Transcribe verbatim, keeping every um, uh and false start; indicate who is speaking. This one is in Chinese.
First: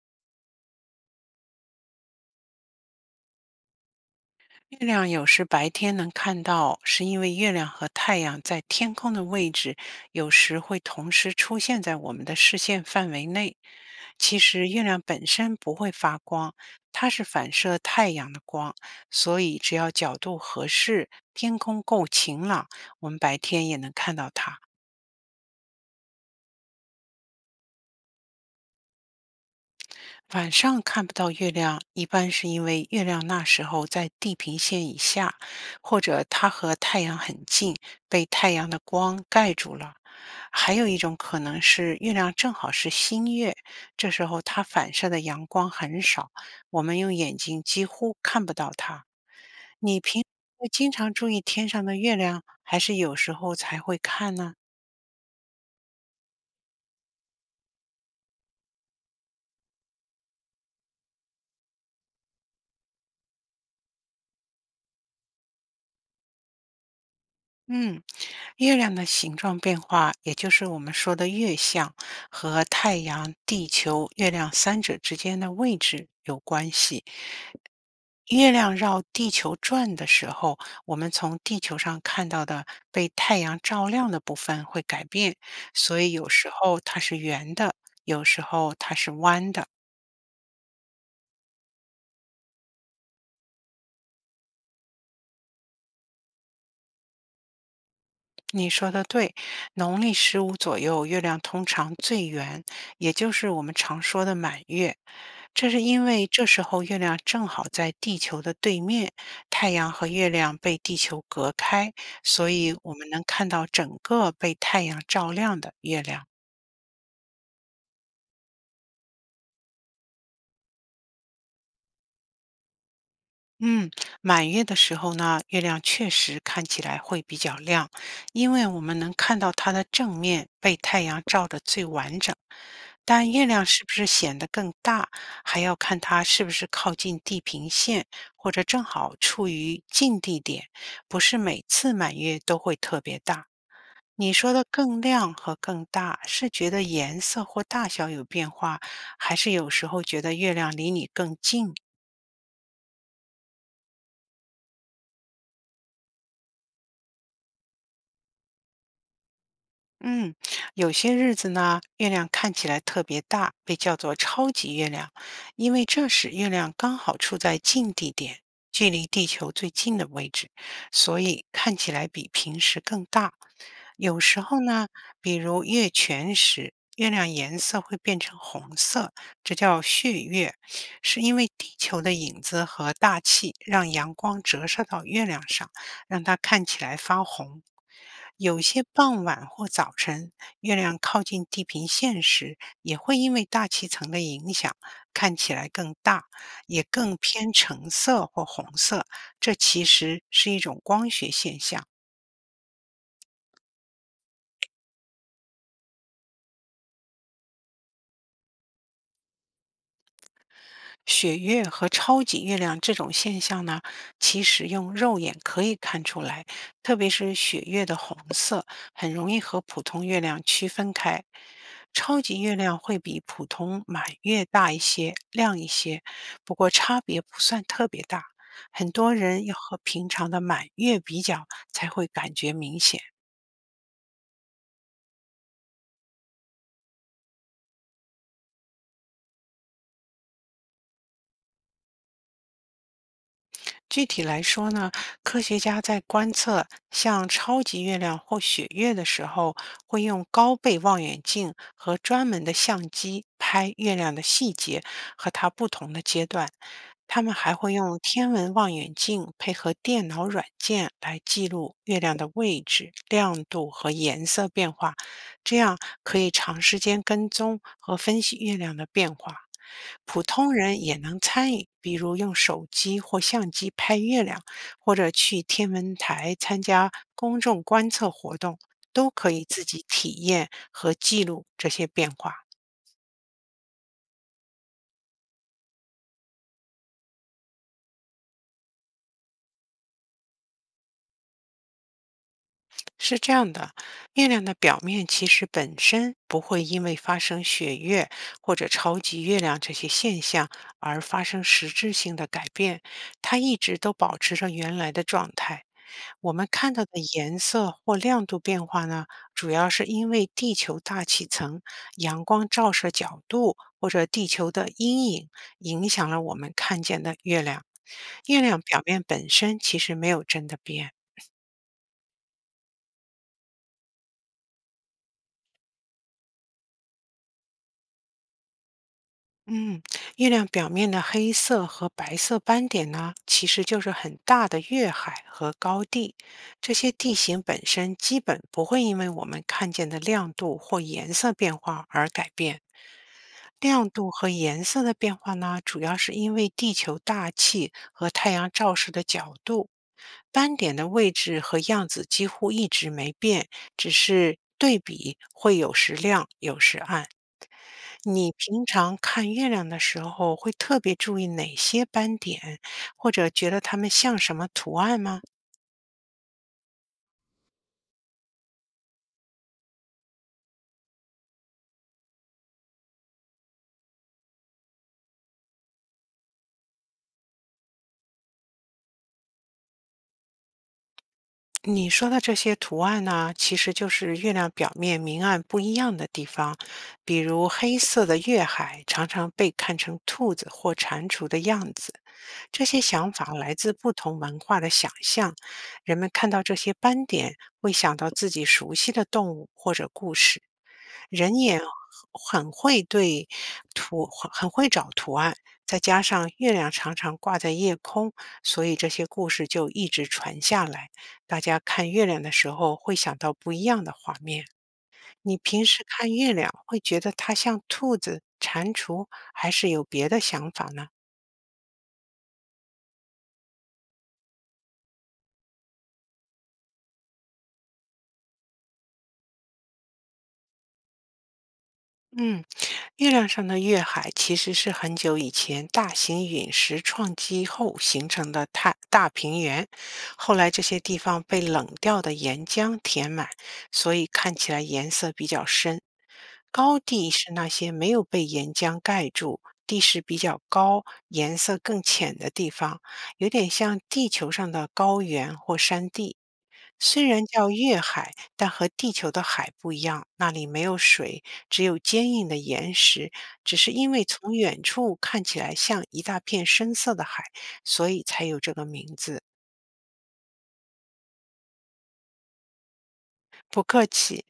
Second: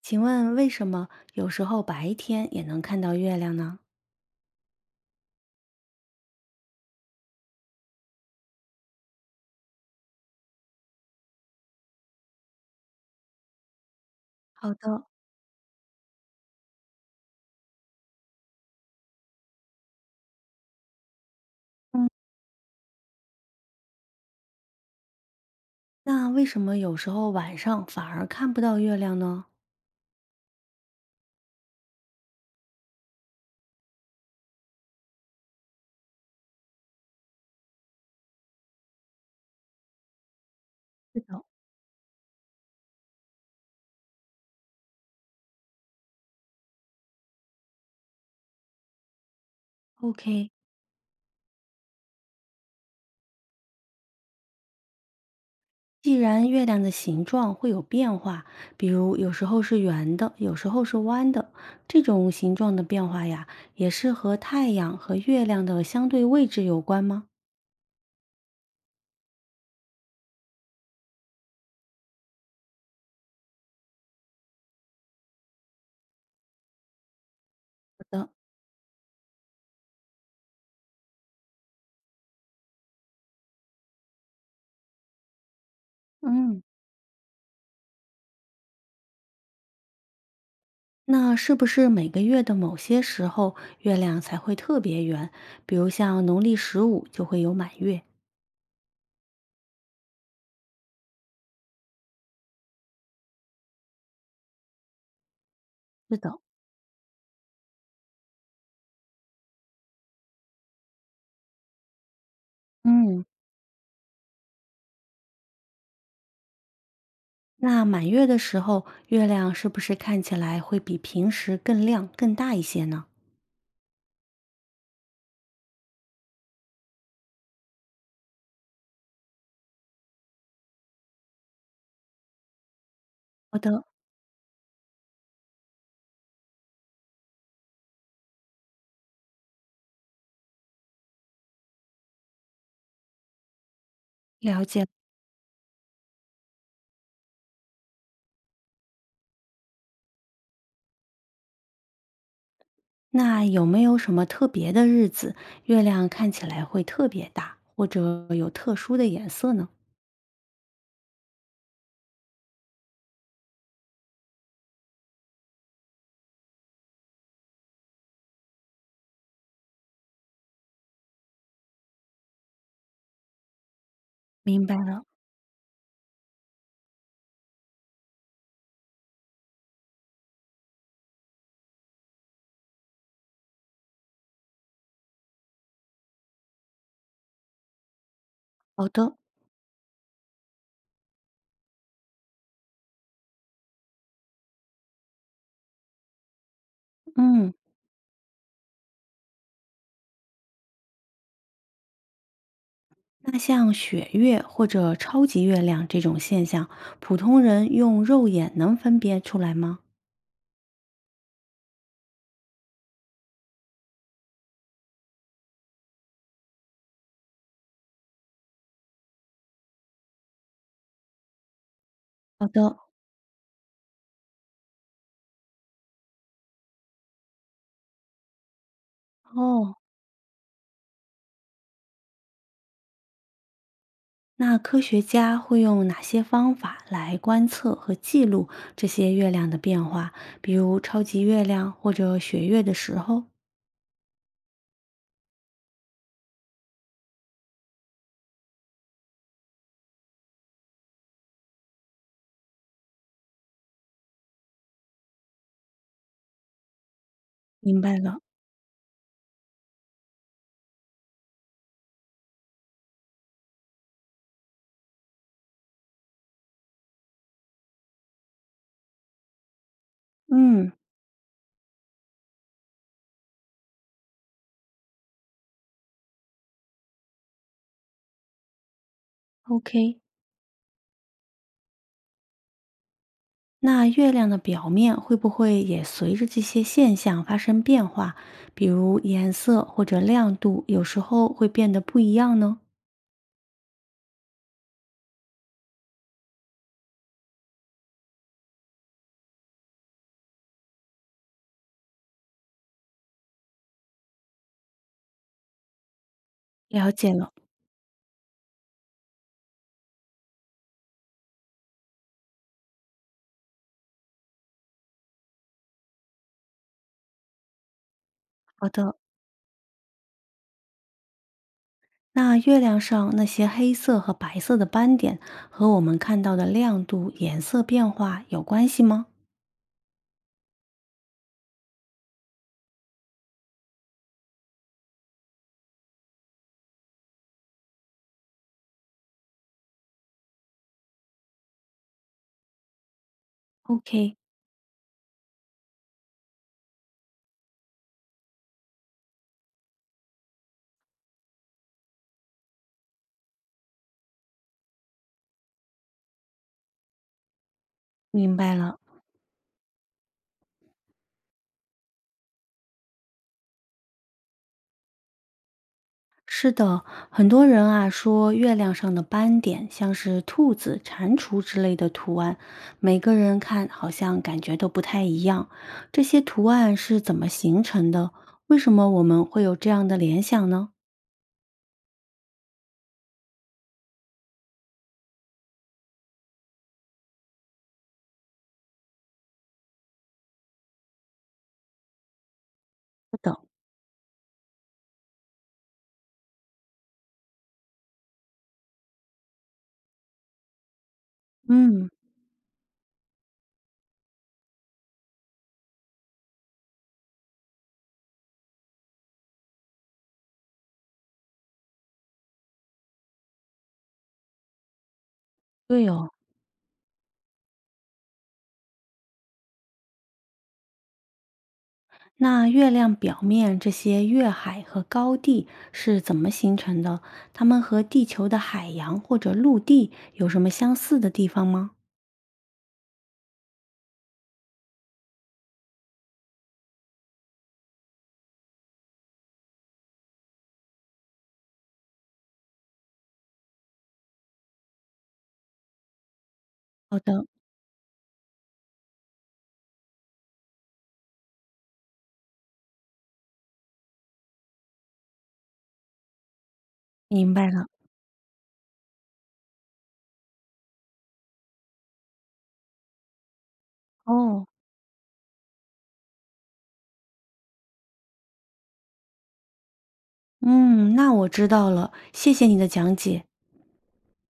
Speaker 1: 请问为什么有时候白天也能看到月亮呢？
Speaker 2: 月亮有时白天能看到，是因为月亮和太阳在天空的位置有时会同时出现在我们的视线范围内。其实
Speaker 1: 好
Speaker 2: 月亮
Speaker 1: 的。
Speaker 2: 本身不会发光，它是反射太阳的光，所以只要角度合适，天空够
Speaker 1: 嗯。
Speaker 2: 晴朗，我们白天也能看到它。
Speaker 1: 那为什么有时候晚上反而看不到月亮呢？
Speaker 2: 晚上看不到月亮，一般是因为月亮那时候在地平线以下，或者它和太阳很近，被太阳的光盖住了。还有一种
Speaker 1: 是
Speaker 2: 可
Speaker 1: 的，
Speaker 2: 能是月亮正好是新月，这时候它反射的阳光很少，我们用眼睛几乎看不到它。
Speaker 1: ？OK。
Speaker 2: 会经常注意天上的月亮，还是有时候才会看呢？
Speaker 1: 既然月亮的形状会有变化，比如有时候是圆的，有时候是弯的，这种形状的变化呀，也是和太阳和月亮的相对位置有关吗？
Speaker 2: 嗯，月亮的形状变化，也就是我们说的月相，和太阳、地球、月亮三者之间的位置有关系。月亮绕地球转的时候，我们从地球上看到的被太阳照亮的部分会改变，所以有时
Speaker 1: 嗯。
Speaker 2: 候它是圆的，有时候它是弯的。
Speaker 1: 那是不是每个月的某些时候月亮才会特别圆？比如像农历十五就会有满月。
Speaker 2: 你说的对，农历十五左右，月亮通常最圆，也就是我们常说的满月。这是因
Speaker 1: 是
Speaker 2: 为
Speaker 1: 的。
Speaker 2: 这时候月亮正好在地球的对面，太阳和月亮被地球隔开，所以我们能
Speaker 1: 嗯，
Speaker 2: 看到整个被太阳照亮的月亮。
Speaker 1: 那满月的时候，月亮是不是看起来会比平时更亮、更大一些呢？
Speaker 2: 嗯，满月的时候呢，月亮确实看起来会比较亮，因为我们能看到它的正面被太阳照得最完整。但月
Speaker 1: 好
Speaker 2: 亮
Speaker 1: 的。
Speaker 2: 是不是显得更大，还要看它是不是靠近地平线，或者正好处于近地点，不是每次满月都会特别大。你说
Speaker 1: 了
Speaker 2: 的
Speaker 1: 解。
Speaker 2: 更亮和更大，是觉得颜色或大小有变化，还是有时候觉得月亮离你更近呢？
Speaker 1: 那有没有什么特别的日子，月亮看起来会特别大，或者有特殊的颜色呢？
Speaker 2: 嗯，有些日子呢，月亮看起来特别大，被叫做超级月亮，因为这时月亮刚好处在近地点，距离地球最近的位置，所以看起来比平时更大。有时候
Speaker 1: 明白
Speaker 2: 呢，
Speaker 1: 了。
Speaker 2: 比如月全食，月亮颜色会变成红色，这叫血月，是因为地球的影子和大气让阳光折射到月亮上，让它看起来发红。有些
Speaker 1: 好的。
Speaker 2: 傍晚或早晨，月亮靠近地平线时，也会因为大气层的影响，看起来更大，也更偏
Speaker 1: 嗯。
Speaker 2: 橙色或红色。这其实是一种光学现象。
Speaker 1: 那像雪月或者超级月亮这种现象，普通人用肉眼能分辨出来吗？
Speaker 2: 血月和超级月亮这种现象呢，其实用肉眼可以看出来，特别是血月的红色，很容易和普通月亮区分开。超级
Speaker 1: 好
Speaker 2: 月亮
Speaker 1: 的。
Speaker 2: 会比普通满月大一些、亮一些，不过差别不算特别大。很多人要
Speaker 1: 哦。
Speaker 2: 和平常的满月比较，才会感觉明显。
Speaker 1: 那科学家会用哪些方法来观测和记录这些月亮的变化？比如超级月亮或者血月的时候？
Speaker 2: 具体来说呢，科学家在观测像超级月亮或雪月的时候，会用高倍望远镜和专门的相机拍月亮的细节和它不同的阶段。他们还会
Speaker 1: 明白
Speaker 2: 用
Speaker 1: 了。
Speaker 2: 天文望远镜配合电脑软件来记录月亮的位置、亮度和颜色变化。这样可以长时间跟踪和分析月亮的变化。普通
Speaker 1: 嗯
Speaker 2: 人也能参与，比如用手机或相机拍月亮，或者去天文台参加公众观测活动，都可以自己
Speaker 1: ，OK。
Speaker 2: 体验和记录这些变化。
Speaker 1: 那月亮的表面会不会也随着这些现象发生变化？比如颜色或者亮度，有时候会变得不一样呢？
Speaker 2: 是这样的，月亮的表面其实本身不会因为发生血月或者超级月亮这些现象而发生实质性的改变，它一直都保持着原来的状态。我们看到
Speaker 1: 了
Speaker 2: 的
Speaker 1: 解了。
Speaker 2: 颜色或亮度变化呢，主要是因为地球大气层、阳光照射角度或者地球的阴影影响了我们看见的月亮。月亮
Speaker 1: 好
Speaker 2: 表
Speaker 1: 的。
Speaker 2: 面本身其实没有真的变。
Speaker 1: 那月亮上那些黑色和白色的斑点和我们看到的亮度、颜色变化有关系吗？
Speaker 2: 嗯，月亮表面的黑色和白色斑点呢，其实就是很大的月海和高地。这些地形本身基本不会因为我们看见的亮度或颜色变化而改变。亮度
Speaker 1: OK。
Speaker 2: 和颜色的变化呢，主要是因为地球大气和太阳照射的角度。斑点的位置和样子几乎一直没变，只是对比会有时亮，有时暗。你
Speaker 1: 明白
Speaker 2: 平
Speaker 1: 了。
Speaker 2: 常看月亮的时候，会特别注意哪些斑点，或者觉得它们像什么图案吗？
Speaker 1: 是的，很多人啊说月亮上的斑点像是兔子、蟾蜍之类的图案，每个人看好像感觉都不太一样。这些图案是怎么形成的？为什么我们会有这样的联想呢？
Speaker 2: 你说的这些图案呢，其实就是月亮表面明暗不一样的地方。比如黑色的月海常常被看成兔子或蟾蜍的样子。这些想法来自不同文化的想象，人们看到这些斑点会想到自己熟悉的动物或者故事。人眼
Speaker 1: 嗯。
Speaker 2: 很会对图，很很会找图案，再加上月亮常常挂在夜空，所以这些故事就一直传下来。大家看月亮的时候会想到不一样的画面。你平时
Speaker 1: 对哦。
Speaker 2: 看月亮会觉得它像兔子、蟾蜍，还是有别的想法呢？
Speaker 1: 那月亮表面这些月海和高地是怎么形成的？它们和地球的海洋或者陆地有什么相似的地方吗？
Speaker 2: 嗯，月亮上的月海其实是很久以前大型陨石撞击后形成的太大平原，后来这些地方被冷掉的岩浆填满，所以看起来颜色比较深。高
Speaker 1: 好
Speaker 2: 地
Speaker 1: 的。
Speaker 2: 是那些没有被岩浆盖住、地势比较高、颜色更浅的地方，有点像地球上的高原或山地。虽然
Speaker 1: 明白
Speaker 2: 叫
Speaker 1: 了。
Speaker 2: 月海，但和地球的海不一样，那里没有水，只有坚硬的岩石。只是因为从
Speaker 1: 哦。
Speaker 2: 远处看起来像一大片深色的海，所以才有这个名字。
Speaker 1: 嗯，那我知道了，谢谢你的讲解。
Speaker 2: 不客气。